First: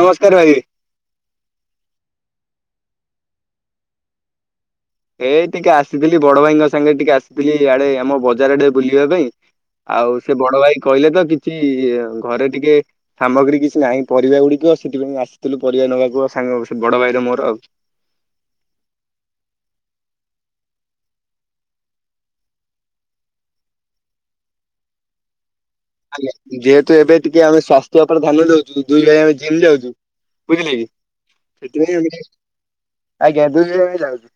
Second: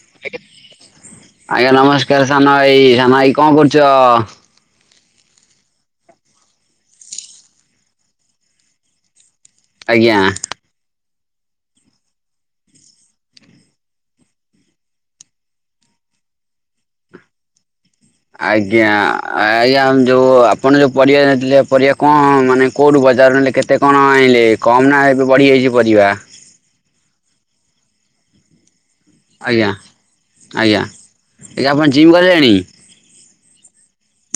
ନମସ୍କାର ଭାଇ। ଆଜ୍ଞା ନମସ୍କାର ସାନ ଭାଇ, ସାନ ଭାଇ କଣ କରୁଛ? ଏଇ ଟିକେ ଆସିଥିଲି ବଡ ଭାଇଙ୍କ ସାଙ୍ଗେରେ ଟିକେ ଆସିଥିଲି ଇଆଡେ ଆମ ବଜାର ଆଡେ ବୁଲିବା ପାଇଁ। ଆଉ ଆଜ୍ଞା ସେ ବଡ ଭାଇ କହିଲେ ତ କିଛି ଘରେ ଟିକେ ସାମଗ୍ରୀ କିଛି ନାହିଁ ପରିବା ଗୁଡିକ ସେଥିପାଇଁ ଆସିଥିଲୁ ପରିବା ନବାକୁ ସାଙ୍ଗହେଇ ବଡ ଭାଇ ର ମୋର ଆଉ। ଆଜ୍ଞା, ଆଜ୍ଞା ଯଉ ଆପଣ ଯୋଉ ପରିବା ନେଇଥିଲେ ପରିବା କଣ ମାନେ କଉଠୁ ବଜାର ନେଲେ କେତେ କେତେ କଣ ଆଣିଲେ କମ୍ ନା ଏବେ ବଢ଼ିଯାଇଛି ପରିବା? ଆଜ୍ଞା, ଯେହେତୁ ଏବେ ଟିକେ ଆମେ ସ୍ଵାସ୍ଥ୍ୟ ଉପରେ ଧ୍ୟାନ ଦଉ ଦୁଇ ଭାଇ ଆମେ ଜିମ୍ ଆଜ୍ଞା ଯାଉଛୁ ବୁଝିଲେ ଆଜ୍ଞା କି ଆଜ୍ଞା ଆପଣ ସେଥିପାଇଁ ଜିମ୍ ଆମେ ଗଲେଣି? ଆଜ୍ଞା [inaudible]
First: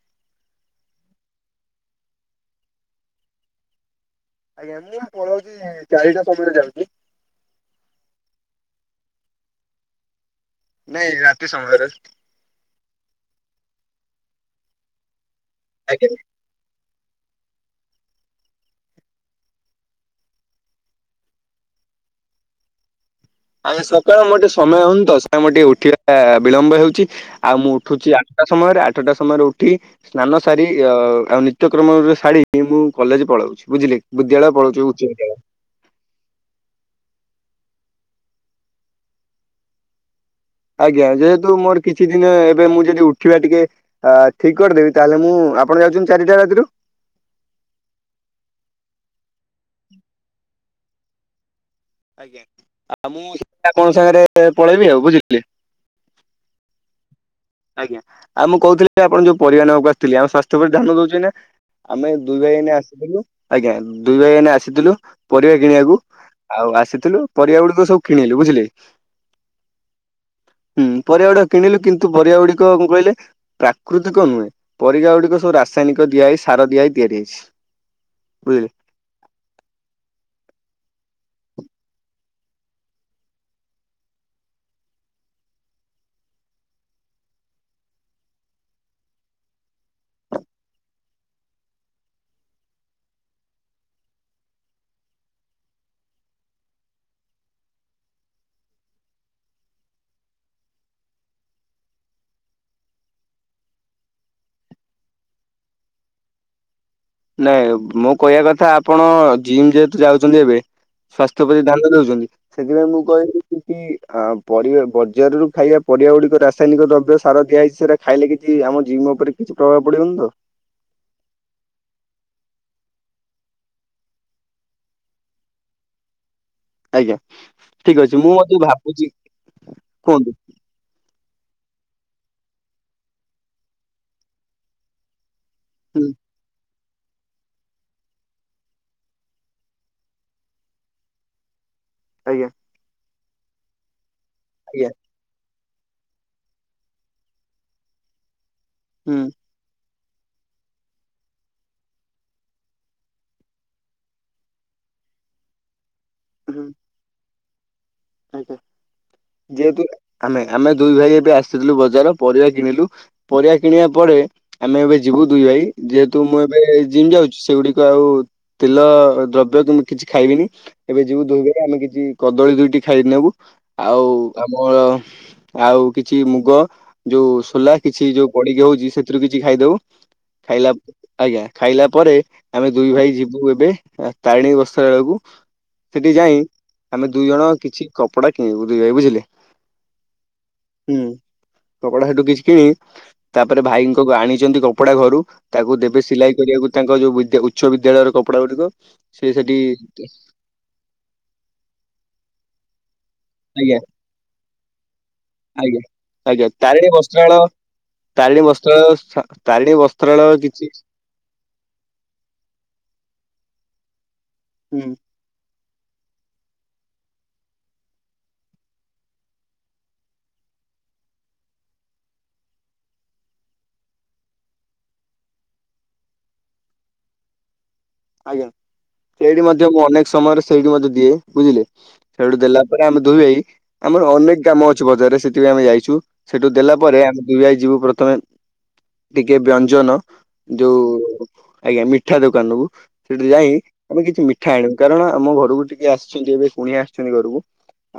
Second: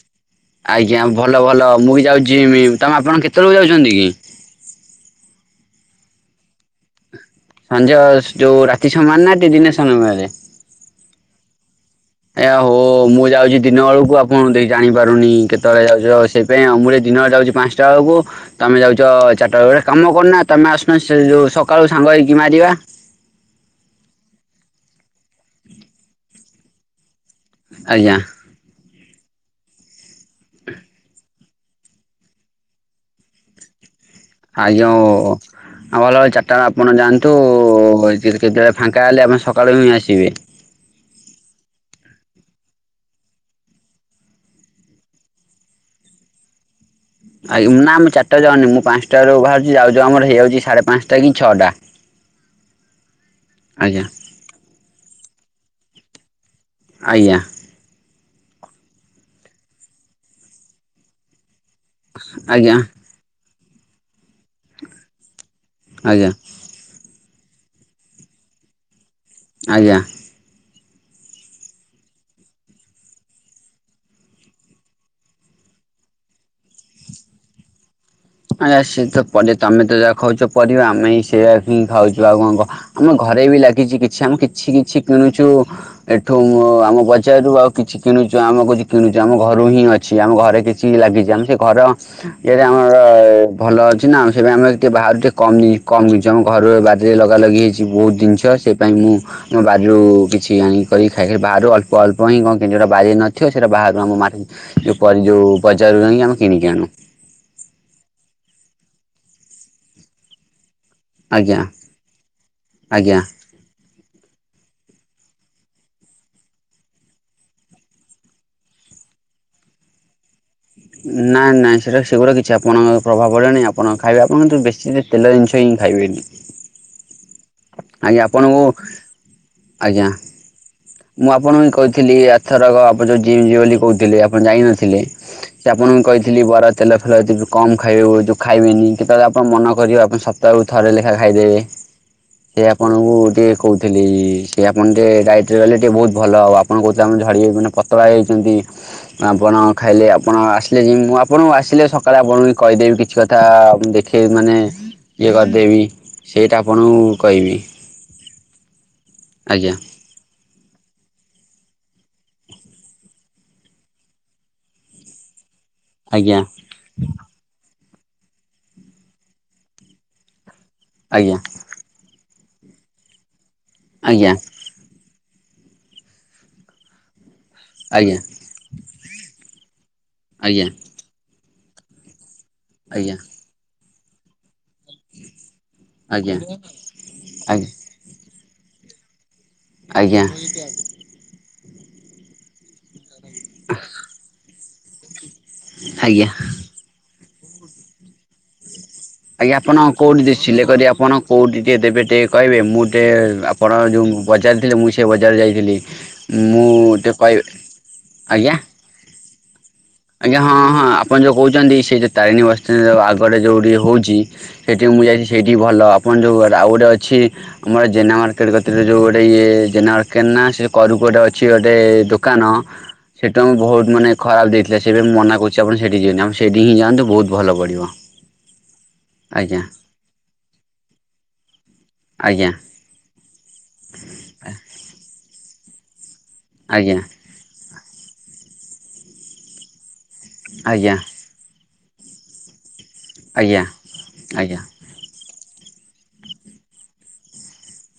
ଆଜ୍ଞା ଭଲ ଭଲ ମୁଁ ଇ ଯାଉଛି ଯିମି ତମେ ଆପଣ କେତେବେଳକୁ ଯାଉଛନ୍ତି କି? ଆଜ୍ଞା ମୁଁ ପଳଉଛି ଚାରିଟା ସମୟରେ ଯାଉଛି। ସଞ୍ଜ ସ ଯୋଉ ରାତି ସମାନ ନା ଦି ଦିନ ସମୟରେ? ନାଇଁ ରାତି ସମୟରେ! ଏ ହୋ ମୁଁ ଯାଉଛି ଦିନ ବେଳକୁ ଆପଣ ଦେଇ ଜାଣିପାରୁନି କେତେବେଳେ ଆଜ୍ଞା। ଯାଉଛ ସେ ପାଇଁ ଆଉ ମୁଁ ଏ ଦିନ ବେଳେ ଯାଉଚି ପାନ୍ସଟା ବେଳକୁ! ତମେ ଯାଉଛ ଚାରିଟା ବେଳେ ଗୋଟେ କାମ କରୁନା ତମେ ଆସୁନ ସେ ଯୋଉ ସକାଳୁ ସାଙ୍ଗ ହେଇକି ମାରିବା! ଆମେ ସକାଳ ମୋର ଟିକେ ସମୟ ହୁଅନି ତ ସେ ଟିକେ ଉଠିବା ଟା ବିଳମ୍ବ ହେଉଛି ଆଉ ମୁଁ ଉଠୁଛି ଆଜ୍ଞା ଆଠ ଠଟା ସମୟରେ ଆଠଟା ସମୟରେ ଉଠି ସ୍ନାନ ସାରି ଅ ଆଉ ନି ତ୍ୟକ୍ରମ ରେ ଶାଡ଼ିକି ମୁଁ କଲେଜ ପଳଉଛି ବୁଝିଲେ କି! ବିଦ୍ୟାଳୟ ପଳଉଛି ଆଜ୍ଞା ଉଚ୍ଚ ଓ ବିଦ୍ୟାଳୟ ଆ ଭଲ ଚାରିଟା ବ ଆପଣ ଯାଆନ୍ତୁ କୁ ଏ ସି ଯେ କେତେବେଳେ ଫାଙ୍କା ହେଲେ ଆପଣ ସକାଳୁ ହିଁ ଆସିବେ! ଆଜ୍ଞା ଯେହେତୁ ମୋର କିଛି ଦିନ ଏବେ ମୁଁ ଯଦି ଉଠିବା ଟିକେ ଆ ଠିକ କରିଦେବି ତାହେଲେ ମୁଁ ଆପଣ ଯାଉଚନ୍ ଚାରିଟା ରାତିରୁ ଆଇ ଉଁ ନା ମୁଁ ଚାରିଟା ରେ ଜାଉନି ମୁଁ ପାନ୍ସ ଟା ରୁ ବାହାରୁଛି ଯାଉ ଯାଉ ଆମର ହେଇଯାଉଛି ସାଢେ ପାନ୍ସଟା କି ଛଅଟା! ଆଜ୍ଞା ଆଉ ମୁଁ ସେ ଆପଣଙ୍କ ଆଜ୍ଞା ସାଙ୍ଗରେ ପଳେଇବି ଆଉ ବୁଝିିଲେ! ଆଜ୍ଞା! ଆଜ୍ଞା ଆଉ ମୁଁ କହୁଥିଲି ଆପଣ ଯୋଉ ପରିବା ନବାକୁ ଆସିଥିଲି ଆଉ ସ୍ଵାସ୍ଥ୍ୟ ପ୍ରତି ଧ୍ୟାନ ଦଉଛନ୍ ନା? ଆମେ ଦୁଇ ଭାଇ ଏଇନେ ଆଜ୍ଞା ଆସିଥିଲୁ ଆଜ୍ଞା ଦୁଇ ଭାଇ ଏଇନେ ଆସିଥିଲୁ ପରିବା କିଣିବାକୁ ଆଜ୍ଞା ଆଉ ଆସିଥିଲୁ ପରିବା ଗୁଡିକ ସବୁ କିଣିଲୁ ବୁଝିଲେ! ଆଜ୍ଞା! ହୁଁ ପରିବା ଗୁଡିକ କିଣିଲୁ କିନ୍ତୁ ପରିବା ଗୁଡିକ କଂ କହିଲେ ପ୍ରାକୃତିକ ନୁହେଁ ପରିବା ଗୁଡିକ ସବୁ ରାସାୟନିକ ଦିଆ ଏଇ ସାର ଦିଆ ଏଇ ତିଆରି ହେଇଛି! ବୁଝିଲେ ଆୟା ସେତ ପନି ତମେତ ଯାହା ଖାଉଛ ପରିବା ଆମେ ହି ସେଇଆ ହିଁ ଖାଉଛୁ ଆଉ କଂ ଘ ଆମ ଘରେବି ଲାଗିଛି କିଛି ଆମେ କିଛି କିଛି କିଣୁଛୁ ଏଠୁ ମୁଁ ଆମ ବଜାରରୁ ଆଉ କିଛି କିଣୁଛୁ ଆମକୁ କି ଜୁ କିଣୁଛୁ ଆମ ଘରୁହିଁ ଅ ଛି ଆମ ଘରେ କିଛି ଲାଗିଛି ଆମ ସେ ଘର ଇଏରେ ଆମ ଭଲ ଅଛିନା ସେପାଇଁ ଆମେ ଟିକେ ବାହାରୁ ଟିକେ କମ ଇ କମ୍ ଜିନିଷ ଆମ ଘରବାରିରେ ଲଗାଲଗି ହେଇଛି ବହୁତ ଜିନିଷ ସେ ପାଇଁ ମୁଁ ଆମ ବାରିରୁ କିଛି ଆଣି କରିଖାଇକି ବାହାରୁ ଅଳ୍ପ ଅଳ୍ପ ହିଁ କଣ କିଣ ଯଉଟା ବାରିରେ ନଥିବ ସେଇଟା ବାହାରୁ ଆମ ମା ଯୋଉ ପ ଯୋଉ ବଜାରରୁ ଯାଇଁ ଆମେ କିଣିକି ଆଣୁ। ନାଇଁ ମୋ କହିବା କଥା ଆପଣ ଜିମ ଯେହେତୁ ଯାଉଛନ୍ତି ଏବେ ସ୍ୱାସ୍ଥ୍ୟ ଆଜ୍ଞା ପ୍ରତି ଧ୍ୟାନ ଦଉଛନ୍ତି ସେଥିପାଇଁ ମୁଁ ଆଜ୍ଞା କହିଲି ଲି କି ଆ ପରି ବଜାର ରୁ ଖାଇବା ପରିବା ଗୁଡିକ ରାସାୟନିକ ଦ୍ରବ୍ୟ ସାର ଦିଆଇଛି ସେରା ଖାଇଲେ କିଛି ଆମ ଜିମ ଉପରେ କିଛି ପ୍ରଭାବ ପଡିବନିତ। ନା ନାଇଁ ସେରା ରେ ସେଗୁଡା କିଛି ଆପଣଙ୍କ ପ୍ରଭାବ ପଡ଼ିଲାନି ଆପଣ ଖାଇବେ ଆପଣ ନ୍ତୁ ବେଶୀ ରେ ତେଲ ଜିନିଷ ହିଁ ଖାଇବେନି। ଆଜ୍ଞା ଠିକଅଛି ଆଜ୍ଞା ମୁଁ ମତେ ଆପଣଙ୍କୁ ଭାବୁଛି ଆଜ୍ଞା କୁହନ୍ତୁ? ମୁଁ ଆପଣ କୁଇଁ କହିଥିଲି ଏଥରକ ଆପ ଜୋ ଜିମ ଯିିବେବୋଲି କହୁଥିଲେ ଆପଣ ଜାଇ ନଥିଲେ ସେଟା ଆପଣଙ୍କୁ ହୁଁ କହିଥିଲି ବରା ତେଲ ଫେଲ କମ ଖାଇବେ ଯଉ ଖାଇବେନି କେତେବେଳେ ଆପଣ ମନ କରିବେ ଆପଣ ସ ସପ୍ତାକୁ ଥରେ ଲେଖା ଖାଇଦେବେ। ଆଜ୍ଞା। ସେ ଆପଣଙ୍କୁ ଟିକେ କହୁଥିଲି ସେ ଆପଣ ଆଜ୍ଞା ଟିକେ ଡାଇଟ ରେ ରହିଲେ ଟିଏ ବହୁତ ଭଲ ହବ ଆପଣ କହୁଥିଲେ ଆମ ଝଡ଼ିଯାଇ ମାନେ ପତଳା ହେଇଯାଛନ୍ତି ହୁଁ ଆପଣ ଖାଇଲେ ଆପଣ ଆସିଲେ ଜିମ୍ ମୁଁ ଆପଣଙ୍କୁ ଆସିଲେ ସକାଳେ ଆପଣଙ୍କୁବି କହିଦେବି କିଛିକଥା ଦେଖେଇବି ମାନେ ଇଏ କରିଦେବି। ସେଇଟା ହୁଁ ଆପଣଙ୍କୁ କହିବି। ଆଜ୍ଞା। ଆଜ୍ଞା ଯେହେତୁ ଆମେ ଆମେ ଦୁଇ ଭାଇ ଏବେ ଆସିଥିଲୁ ବଜାର, ପରିବା କିଣିଲୁ ପରିବା କିଣିବା ପରେ, ଆମେ ଏବେ ଯିବୁ ଦୁଇଭାଇ। ଯେହେତୁ ଆଜ୍ଞା ମୁଁ ଏବେ ଜିମ୍ ଯାଉଛି ସେଗୁଡିକ ଆଉ ତେଲ ଦ୍ରବ୍ୟକି ମୁଁ କିଛି ଖାଇବିନି। ଏବେ ଯିବୁ ଆଜ୍ଞା ଦୁଇ ଭାଇ ଆମେକିଛି କଦଳୀ ଦୁଇଟି ଖାଇ ନେବୁ। ଆଉ ଆଜ୍ଞା ଆମର ଆଉ କିଛି ମୁଗ ଯୋଉ ସୋଲା କିଛି ଆଜ୍ଞା ଯୋଉ ପଡିକି ହୋଉଛି ସେଥିରୁ କିଛି ଖାଇଦବୁ। ଆଜ୍ଞା ଖାଇଲା, ଆଜ୍ଞା ଖାଇଲା ପରେ ଆମେ ଦୁଇଭାଇ ଆଜ୍ଞା ଯିବୁଏବେ ତାରିଣୀ ବସ୍ତ୍ରାଳୟକୁ ସେଠି ଯାଇଁ ଆଜ୍ଞା ଆମେ ଦୁଇଜଣ କପଡା କିଣିବୁ ଦୁଇ ଭାଇ ବୁଝିଲେ। ଆଜ୍ଞା। ହୁଁ କପଡା ସେଠୁ କିଛି କିଣି, ତାପରେ ଭାଇଙ୍କ ଆଣିଛନ୍ତି କପଡା ଘରୁ ତାକୁ ଦେବେ ଆଜ୍ଞା ସିଲାଇ କରିବାକୁ ତାଙ୍କ ଯୋଉ ବିଦ୍ୟା ଉଚ୍ଚ ବିଦ୍ୟାଳୟର କପଡା ଗୁଡିକ ସେ ସେଠି ଆଜ୍ଞା ଆପଣ କୋଉଠି ଦେ ସିଲେଇ କରି ଆପଣ କୋଉଠି ଟିକେ ଦେବେ ଟିକେ କହିବେ ମୁଁ ଟିକେ ଆପଣ ଆଜ୍ଞା ଯୋଉ ବଜାର ଥିଲେ, ମୁଁ ସେ ବଜାର ଯାଇଥିଲି। ଆଜ୍ଞା ଆଜ୍ଞା ମୁଁ ତାରିଣୀ ଟିକେ ବସ୍ତ୍ରାଳୟ କହିବେ ତାରିଣୀ ଆଜ୍ଞା ବସ୍ତ୍ରାଳୟ, ସ ତାରିଣୀ ଆଜ୍ଞା ବସ୍ତ୍ରାଳୟ ହଁ କିଛି ହଁ ଆପଣ ଯୋଉ କହୁଛନ୍ତି ସେ ଯେ ତାରିଣୀ ବସ୍ତ୍ରାଳୟ ଆଗରେ ଯେଉଁଠି ହେଉଛି, ହୁଁ ସେଇଠି ମୁଁ ଯାଇଚି ଏଠି ଭଲ, ଆପଣ ଯୋଉ ଆଉ ଗୋଟେ ଅଛି ଆମର ଜେନା ମାର୍କଟେ କତିରେ, ଯୋଉ ଗୋଟେ ଇଏ ଜେନା ମାର୍କେଟ୍ ନା ସେ କରକୁ ଅଛି ଗୋଟେ ଦୋକାନ ସେଇଠୁ ଆମକୁ ବୋହୁତ୍ ମାନେ ଖରାପ୍ ଦେଇଥିଲା। ସେଇଥିପାଇଁ ମନା କରୁଛି। ଆପଣ ସେଠି ଯିବେନି, ଆପଣ ସେଇଠି ଯାନ୍ତୁ ବୋହୁତ୍ ଭଲପଡ଼ିବ। ଆଜ୍ଞା। ସେଇଠି ମଧ୍ୟ ମୁଁ ଅନେକ୍ ସମୟରେ ସେଇଠି ମଧ୍ୟ ଦିଏ, ବୁଝିଲେ ସେଇଠୁ ଆଜ୍ଞା ଦେଲା ପରେ ଆମେ ଦୁଇଭାଇ, ଆମର ଅନେକ କାମଅଛି ବଜାରରେ ସେଥିପାଇଁ ଆମେ ଯାଇଛୁ। ସେଠୁ ଆଜ୍ଞା ଦେଲାପରେ ଆମେ ଦୁଇଭାଇ ଯିବୁ ପ୍ରଥମେ, ଟିକେ ବ୍ୟଞ୍ଜନ ଯୋଉ ଆଜ୍ଞା ଆଜ୍ଞା ମିଠା ଦୋକାନକୁ ସେଠିଯାଇ ଆଜ୍ଞା ଆମେ କିଛି ଆଜ୍ଞା ମିଠାଆଣିବୁ କାରଣ ଆମଘରକୁ ଟିକେ ଆସିଛନ୍ତି ଏବେ କୁଣିଆ ଆସିଛନ୍ତି ଘରକୁ।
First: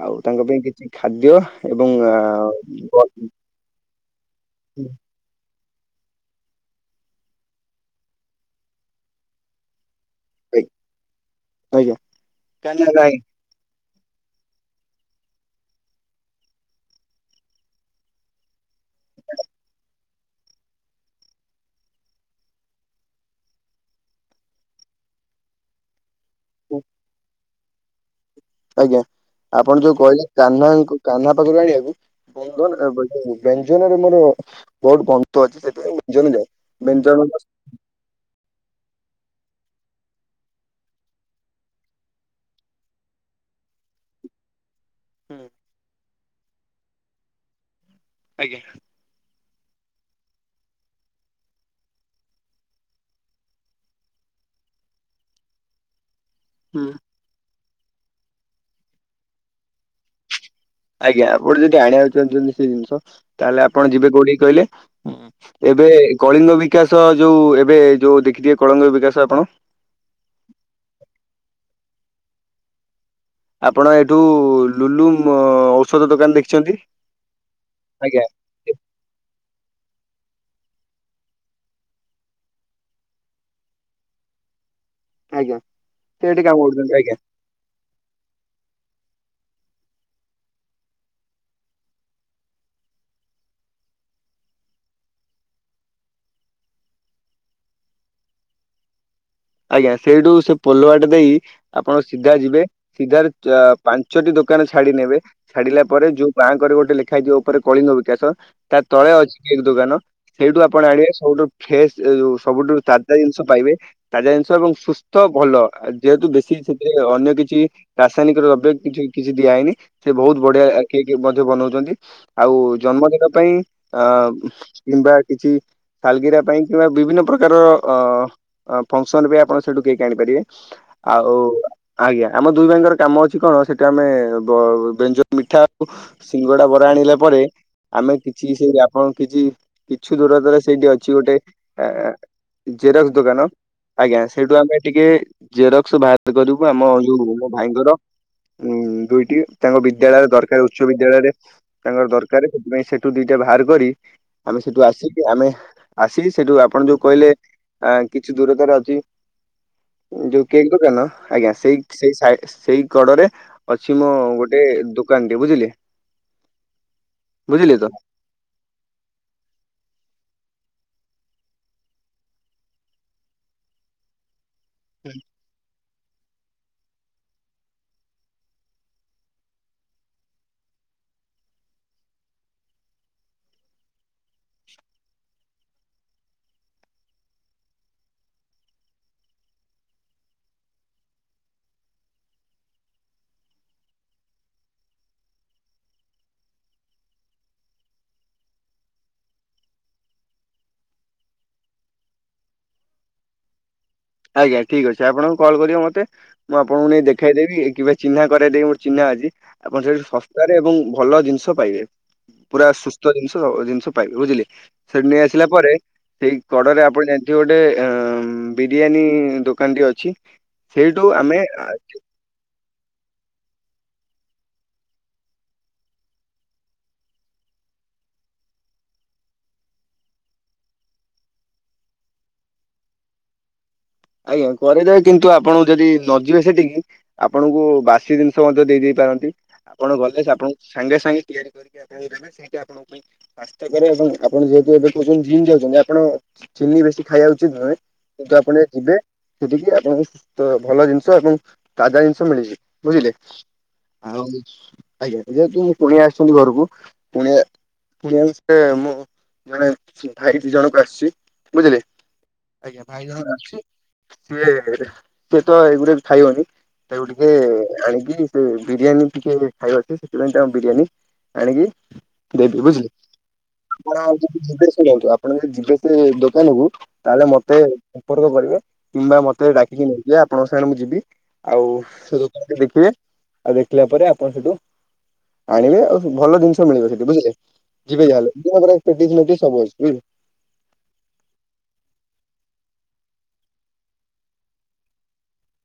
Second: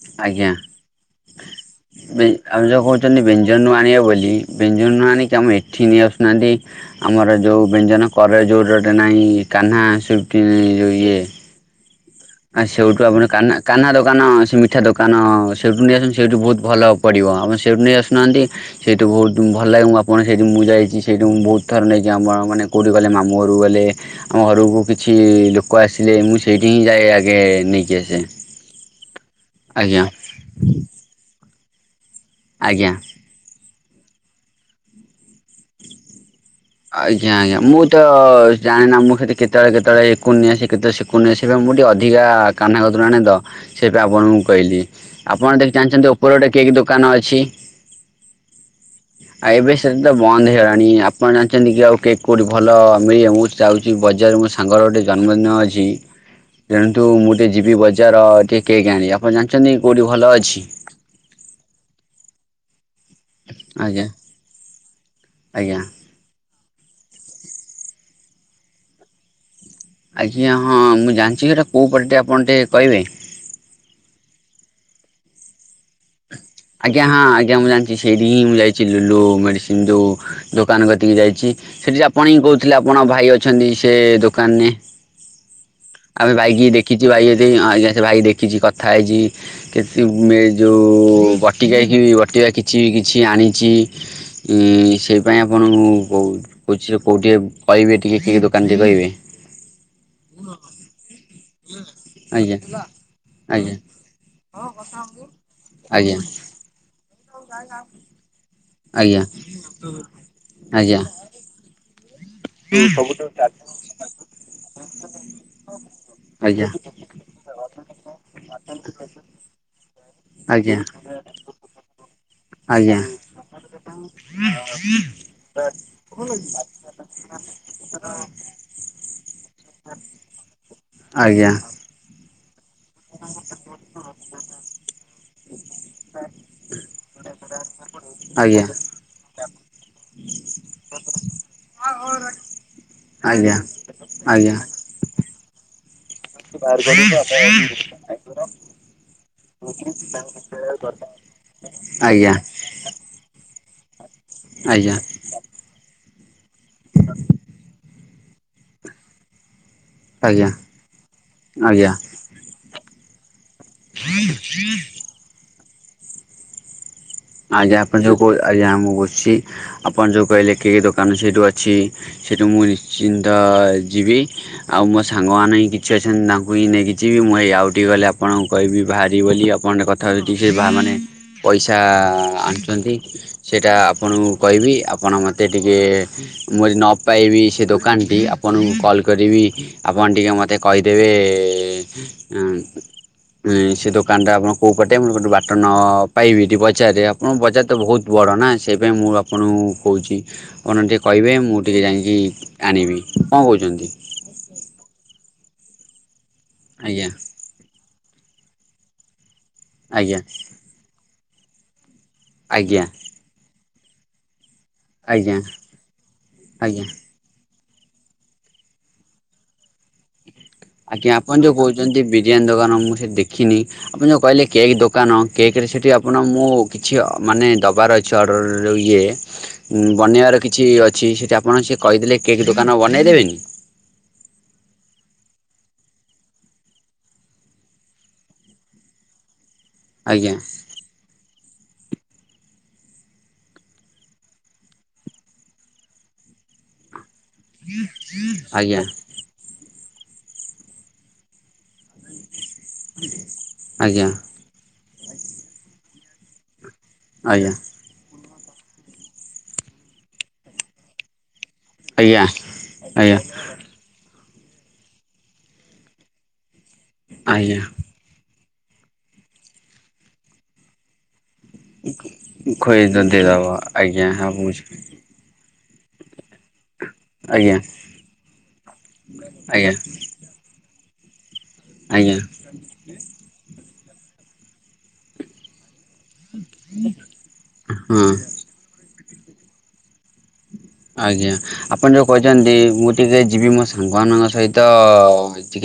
ଆଉ ଆଜ୍ଞା ତାଙ୍କପାଇଁ କିଛିଖାଦ୍ୟ ଏବଂ ବ ବ୍ୟଞ୍ଜନ ନଆଣିବ ବୋଲି ବ୍ୟଞ୍ଜନ ନଆଣିକି ଆମ ଏଠିକି ନେଇଆସୁନାହାନ୍ତି ଆମର ଯୋଉ ବ୍ୟଞ୍ଜନ କରେ ଜୋରଟେ ନାହିଁ କାହ୍ନା ସୁଇଟି ଯୋଉ ଇଏ ଆଜ୍ଞା। ଆ ସେଇଠୁ ଆପଣ କାହ୍ନା କାହ୍ନା ଦୋକାନ ସେ ମିଠା ଦୋକାନ, ସେଇଠୁ ନେଇ ଆସନ୍ତୁ ସେଇଠୁ ବୋହୁତ୍ ଭଲ ପଡ଼ିବ ଆପଣ ସେଇଠୁ ନେଇ ଆସୁନାହାନ୍ତି। ସେଇଠୁ ବୋହୁତ୍ ଭଲଲାଗେ ମୁଁ ପୁଣି ସେଇଠି ମୁଁ ଯାଇଛି। ସେଇଠି ମୁଁ ବୋହୁତ୍ ଥର ନେଇଛି ଆମ ଗାଁ ଙ୍କୁ ମାନେ, କେଉଠି ଗଲେ ମାମୁଁ ଘରୁ ଗଲେ। ଆମ ଘରକୁ କିଛି ଲୋକ ଆସିଲେ, ମୁଁ ସେଇଠି ହିଁ ଯାଏଁ ଆଗେ ନେଇକି ଆସେ। ଆଜ୍ଞା। ଆପଣ ଯୋଉ ଆଜ୍ଞା କହିଲେ କାହ୍ନା, କାହ୍ନା ପାଖରୁ ଆଣିବାକୁ ଆଜ୍ଞା [unintelligible] ବ୍ୟଞ୍ଜନରେ ମୋର ବୋହୁତ୍ ବନ୍ତ ଅଛି ସେଥିପାଇଁ ଜଲ ଯା ଆଜ୍ଞା ଆଜ୍ଞା। ମୁଁ ତ ଜାଣେନା, ମୁଁ ସେତେ କେତେବେଳେ କେତେବେଳେ ଏକୁନି ଆସେ, କେତେବେଳେ ସେକୁନିଆ ଆସିବି। ମୁଁ ଟିକେ ଅଧିକା କାହ୍ନା କତିରୁ ଆଣେ ତ, ସେଇଟା ଆପଣଙ୍କୁ କହିଲି। ଆପଣ ଦେଖି ଜାଣିଛନ୍ତି ଉପରେ ଗୋଟେ କେକ୍ ଦୋକାନ ଅଛି। ଆଜ୍ଞା। ଆ ଏବେ ସେଟା ତ ବନ୍ଦ ହେଇଗଲାଣି। ଆପଣ ଜାଣିଛନ୍ତି କି ଆଉ କେକ୍ କେଉଁଠି ଭଲ ମିଳିବ? ଯାଉଛି ବଜାର ମୋ ସାଙ୍ଗର ଗୋଟିଏ ଜନ୍ମଦିନ ଅଛି। [inaudible] ଯେହେତୁ ମୁଁ ଟିକେ ଯିବି ବଜାର, ଟିକେ କେକ୍ ଆଣି। ଆପଣ ଜାଣିଛନ୍ତି କେଉଁଠି ଭଲ ଅଛି? ଆଜ୍ଞା। ଆପଣ ଯଦି ଆଣିବାକୁ ଚାହୁଁଛନ୍ତି ସେ ଜିନିଷ ତାହେଲେ ଆପଣ ଆଜ୍ଞା ଯିବେ କୋଉଠିକି କହିଲେ ଉଁ ଆଜ୍ଞା ଏବେ କଳିଙ୍ଗ ବିକାଶ ଯୋଉ ଏବେ ଯୋଉ ଦେଖିଥିବେ କଳିଙ୍ଗ ବିକାଶ ଆପଣ। ଆଜ୍ଞା ହଁ ମୁଁ ଜାଣିଛିଟ କୋଉ ପାଟେ ଆପଣ ଟିକେ କହିବେ? ଆପଣ ଏଇଠୁ ଲୁଲୁ ମ୍ ଔଷଧ ଦୋକାନ ଦେଖି ଆଜ୍ଞା ହଁ ଆଜ୍ଞା ମୁଁ ଜାଣିଛି। ସେଇଠୀ ହିଁ ମୁଁ ଯାଇଛି ଲୁଲୁ ମେଡିସିନ୍ ଯୋଉ ଦୋକାନ କତିକି ଯାଇଛି। ସେଠି ଆପଣ ହିଁ କହୁଥିଲେ ଆପଣଙ୍କ ଭାଇ ଅଛନ୍ତି ସେ ଦୋକାନରେ। ଆଜ୍ଞା ସେ ଆମେ ଏଠି କାମ ଭାଇକି କରୁଛନ୍ତି ଦେଖିଛି। ଆଜ୍ଞା। ଭାଇ ଆଜ୍ଞା ସେ ଭାଇ ଦେଖିଛି କଥା ହେଇଛି। କେତେ ମେ ଯୋଉ ବଟିଗାଇକି ଅଟିବା କିଛି ବି କିଛି ଆଣିଛି। ଉଁ ସେଇପାଇ ଆପଣଙ୍କୁ କହୁ କୁ କୋଉଠିକେ କହିବେ ଟିକେ କି ଦୋକାନ ଟିକେ କହିବେ? ଆଜ୍ଞା ସେଇଠୁ ସେ ପୋଲୁଆଟେ ଦେଇ ଆପଣ ସିଧା ଆଜ୍ଞା ଯିବେ। ସିଧାରେ ଆଜ୍ଞା ପାଞ୍ଚଟି ଦୋକାନ ଛାଡି ନେବେ। ଛାଡିଲା ପରେ ଯୋଉ ବାଁ କରେ ଗୋଟେ ଲେ ଖାଇଯିବ ଉପରେ କଳିଙ୍ଗ ବିକାଶ। ତା ତଳେ ଆଜ୍ଞା ଅଛି କେକ୍ ଦୋକାନ। ସେଇଠୁ ଆପଣ ଆଜ୍ଞା ଆଣିବେ ସବୁଠୁ ଫ୍ରେସ୍ ସବୁଠୁ ତାଜା ଜିନିଷ ପାଇବେ। ତାଜା ସୁସ୍ଥ ଭଲ। ଯେହେତୁ ବେଶୀ ଆଜ୍ଞା ସେଥିରେ ଅନ୍ୟ କିଛି ରାସାୟନିକ ଦ୍ରବ୍ୟ କିଛି କି ଦିଆହେଇନି ସେ ବହୁତ ବଢିଆ ଆଜ୍ଞା କେକି ମଧ୍ୟ ବନାଉଛନ୍ତି। ଆଉ ଆଜ୍ଞା ଜନ୍ମଦିନ ପାଇଁ ଅ କିମ୍ବା କିଛି ସାଲଗିରା ପାଇଁ କିମ୍ବା ବିଭିନ୍ନ ପ୍ରକାରର ଅ ଫଙ୍କସନ ବି ଆପଣ ସେଠୁ କେକ ଆଣିପାରିବେ। ଆଉ ଆଜ୍ଞା ଆଜ୍ଞା ଆମ ଦୁଇ ଭାଇଙ୍କର କାମ ଅଛି କଣ ସେଟା ଆମେ ବ ବ୍ୟଞ୍ଜ ମିଠା ଆଉ ସିଙ୍ଗଡା ବରା ଆଣିଲା ପରେ ଆମେ ଆଜ୍ଞା କିଛି ଆଜ୍ଞା ସେଇ ଆପଣ କିଛି କିଛି ଦୂରତାରେ ସେଇଠି ଅଛି ଗୋଟେ ଅ ଜେରକ୍ସ ଦୋକାନ। ଆଜ୍ଞା ଆଜ୍ଞା ସେଇଠୁ ଆମେ ଟିକେ ଜେରକ୍ସ ବାହାର କରିବୁ ଆମ ଯୋଉ ମୋ ଭାଇଙ୍କର ଉ ଦୁଇଟି ତାଙ୍କ ବିଦ୍ୟାଳୟରେ ଦରକାର ଉଚ୍ଚ ବିଦ୍ୟାଳୟରେ। ତାଙ୍କର ଆଜ୍ଞା ଦରକାର ସେଥିପାଇଁ ସେଠ ଟୁ ଦିଟା ବାହାର କରି। ଆମେ ସେଠୁ ଆଜ୍ଞା ଆସିକି ଆମେ ଆସି ସେଇଠୁ ଆପଣ ଯୋଉ କହିଲେ ଆ କିଛି ଦୂରତାର ଅଛି। ଯୋଉ ଆଜ୍ଞା କେକ୍ ଦୋକାନ ଆଜ୍ଞା ସେଇ ସେଇ ସାଇଡ୍ ସେଇ କଡରେ ଅଛି ମୋ ଗୋଟେ ଦୋକ୍ ନ ଟେ ବୁଝିଲେ। ବୁଝିଲେ ଆଜ୍ଞା ତ ଆପଣ ଯୋଉ କ ଆଜ୍ଞା ମୁଁ ବସିଛି। ଆପଣ ଯୋଉ କହିଲେ କି କି ଦୋକାନଛି ସେଇଠୁ ଅଛି। ସେଇଠୁ ମୁଁ ନିଶ୍ଚିନ୍ତ ଯିବି। ଆଉ ମୋ ସାଙ୍ଗମାନେ ହ ସିଚୁଏସନ୍ ତାଙ୍କୁ ହିଁ ନେଇକି ଯିବି ମୁଁ ହେଇ ଆଉ ଟିକି ଗଲେ ଆପଣଙ୍କୁ କହିବି ବାହାରି ବୋଲି ଆପଣ କଥା ହେଉଛି ସେ ବାହା ମାନେ ପଇସା ଆଣୁଛନ୍ତି। ସେଇଟା ଆପଣଙ୍କୁ କହିବି ଆପଣ ମୋତେ ଟିକେ ମୁଁ ଯ ନ ପାଇବି ସେ ଦୋକାନଟି ଆପଣଙ୍କୁ କଲ୍ କରିବି ଆପଣ ଟିକେ ମୋତେ କହିଦେବେ ଉଁ ଉଁ ସେ ଦୋକାନଟା ଆପଣ କୋଉ ପଟେ ମୁଁ ଗୋଟେ ବାଟ ନ ପାଇବି ତ ପଚାରିବି ଆ ହଁ ବଜାର ତ ବହୁତ ବଡ଼ ନା ସେଇପାଇଁ ମୁଁ ଆପଣଙ୍କୁ କହୁଛି। ଆପଣ ଟିକେ କହିବେ ମୁଁ ଟିକେ ଯାଇକି ଆଣିବି। କଣ କହୁଛନ୍ତି? ଆଜ୍ଞା ଠିକ୍ ଅଛି ଆପଣ କଲ୍ କରିବେ ମୋତେ ମୁଁ ଆପଣଙ୍କୁ ନେଇ ଆଜ୍ଞା ଦେଖେଇଦେବି। କିମ୍ବା ଚିହ୍ନା କରେ ଦେଇ ମୋର ଚିହ୍ନା ଅଛି। ଆପଣ ସେଠି ଆଜ୍ଞା ଶସ୍ତାରେ ଏବଂ ଭଲ ଜିନିଷ ପାଇବେ। ପୁରା ଆଜ୍ଞା ସୁସ୍ଥ ଜିନିଷ ଜିନିଷ ପାଇବେ ବୁଝିଲେ। ସେଠି ନେଇ ଆଜ୍ଞା ଆସିଲା ପରେ ସେଇ ଆଜ୍ଞା କଡ଼ରେ ଆପଣ ଜାଣିଥିବେ ଗୋଟେ ଅ ବି ବିରିୟାନୀ ଦୋକାନଟି ଅଛି। ସେଇଠୁ ଆଜ୍ଞା ଆପଣ ଆମେ ଯୋଉ କହୁଛନ୍ତି, ବିରିୟାନୀ ଦୋକାନ, ମୁଁ ସେ ଦେଖିନି। ଆପଣ ଯଉ କହିଲେ କେକ୍ ଦୋକାନ, କେକ୍ ରେ ସେଠି ଆପଣ ମୁଁ କିଛି ମାନେ ଦବାର ଅଛି। ଚଡ଼ରେ ଯୋଉ ଇଏ ବନେଇବାର କିଛି ଅଛି, ସେଠି ଆପଣ ସେ କହିଦେଲେ, କେକ୍ ଦୋକାନ ବନେଇ ଦେବେ ନି? ଆଜ୍ଞା କରି ଦେବେ କିନ୍ତୁ ଆପଣ ଯଦି ନ ଯିବେ ସେଠିକି ଆପଣଙ୍କୁ ବାସି ଜିନିଷ ମଧ୍ୟ ଦେଇ ଦେଇ ପାରନ୍ତି, ଆପଣ ଗଲେ ଆଜ୍ଞା ଆପଣଙ୍କୁ ସାଙ୍ଗେ ସାଙ୍ଗେ ତିଆରି କରିକି ଦେବେ। ସେଇୟା ନା ସେଇଟା ଆପଣଙ୍କ ପାଇଁ ସ୍ୱାସ୍ଥ୍ୟକରେ ଏବଂ ଆପଣ ଯେହେତୁ, ଏବେ କହୁଛନ୍ତି ଜିିମ୍ ଯାଉଛନ୍ତି ଆପଣ ଚିନି ବେଶୀ ଖାଇବାକୁ ଉଚିତ ନୁହେଁ। କିନ୍ତୁ ଆପଣ ଆଜ୍ଞା ଯିବେ ସେଠିକି ଆପଣଙ୍କୁ ଭଲ ଜିନିଷ ଏବଂ ତାଜା ଜିନିଷ ମିଳିଯିବ। ବୁଝିଲେ। ଆଜ୍ଞା ଆଜ୍ଞା ଆଉ ଆଜ୍ଞା ଯେହତୁ କୁଣିଆ ଆସିଛନ୍ତି ଘରକୁ। ପୁଣି, ଆଜ୍ଞା ପୁଣି ଆଉ ସେ ମୁଁ ଜଣେ ଭାଇ ଦି ଜଣଙ୍କୁ ଆସିଛି। ବୁଝିଲେ। ଆଜ୍ଞା ଆଜ୍ଞା ଭାଇ ଜଣକ ଅସିଛି। ସିଏ, ସିଏ ତ ଏଇ ଗୁଡ଼ାକ ଖାଇବନି, ତାକୁ ଟିକେ ଆଜ୍ଞା ଆଣିକି ସେ ବିରିୟାନୀ ଟିକେ ଖାଇବ ସେ, ସେଥିପାଇଁ ତ ବିରିୟାନୀ ଆଣିକି ଦେବି ବୁଝିଲେ। ଖୋଇଦ ଦେଇଦବ ଆଜ୍ଞା ଭାବୁଛି [unintelligible] ଆପଣ ଯଦି ଯିବେ ସେ ଦୋକାନକୁ, ତାହେଲେ ମତେ ଆଜ୍ଞା ସମ୍ପର୍କ କରିବେ, କିମ୍ବା ମତେ ଆଜ୍ଞା ଡାକି ନେବେ। ଯେ ଆପଣଙ୍କ ସାଙ୍ଗ ମୁଁ ଯିବି, ଆଉ ଆଜ୍ଞା ସେ ଦୋକାନଟି ଦେଖିବେ, ଆଉ ଦେଖିଲା ପରେ ଆପଣ ସେଠୁ ଆଣିବେ ଆଉ ଭଲ ଜିନିଷ ମିଳିବ ସେଠି ବୁଝିଲେ। ଯିବେ ହଁ ତାହେଲେ, ଯିବା ସେଠି ପେଟିସ ମେଟିସ ସବୁ ଅଛି ବୁଝିଲେ। ଆଜ୍ଞା, ଆପଣ ଯୋଉ କହିଛନ୍ତି, ମୁଁ ଟିକେ ଯିବି ମୋ ସାଙ୍ଗ ମାନଙ୍କ ସହିତ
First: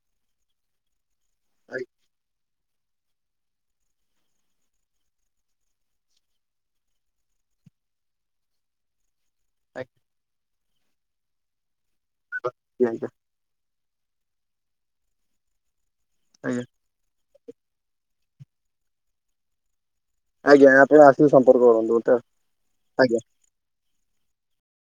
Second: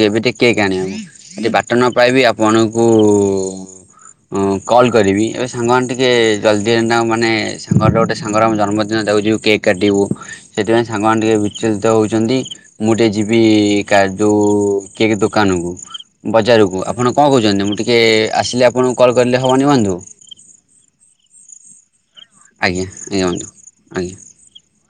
ଏବେ ଟିକେ କେକ୍ ଆଣିବି ମୁଁ। ସେଠି ବାଟ ନ ପାଇବି ଆପଣଙ୍କୁ କଲ୍ କରିବି, ଏବେ ସାଙ୍ଗମାନେ ଟିକେ ଜଲଦି ମାନେ ସାଙ୍ଗର ଗୋଟେ ସାଙ୍ଗର ଆମ ଜନ୍ମଦିନ ଦେଉଛି କାଟିବୁ ସେଥିପାଇଁ ସାଙ୍ଗ ମାନେ ଟିକେ ବିଚଳିତ ହେଉଛନ୍ତି। ଆଜ୍ଞା ମୁଁ ଟିକେ ଆଜ୍ଞା ଯିବି ବି କା ଯଉ କିଏ ଦୋକାନ କୁ, ଆଜ୍ଞା ବଜାର କୁ। ଆପଣ କଣ କହୁଛନ୍ତି, ମୁଁ ଟିକିଏ ଆସିଲେ ଆପଣଙ୍କୁ କଲ୍ କରିଲେ ହେବନି ବନ୍ଧୁ? ଆଜ୍ଞା ଆପଣ ଆସିକି ସମ୍ପର୍କ କରନ୍ତୁ। ତ ଆଜ୍ଞା, ଆଜ୍ଞା ବନ୍ଧୁ ଆଜ୍ଞା।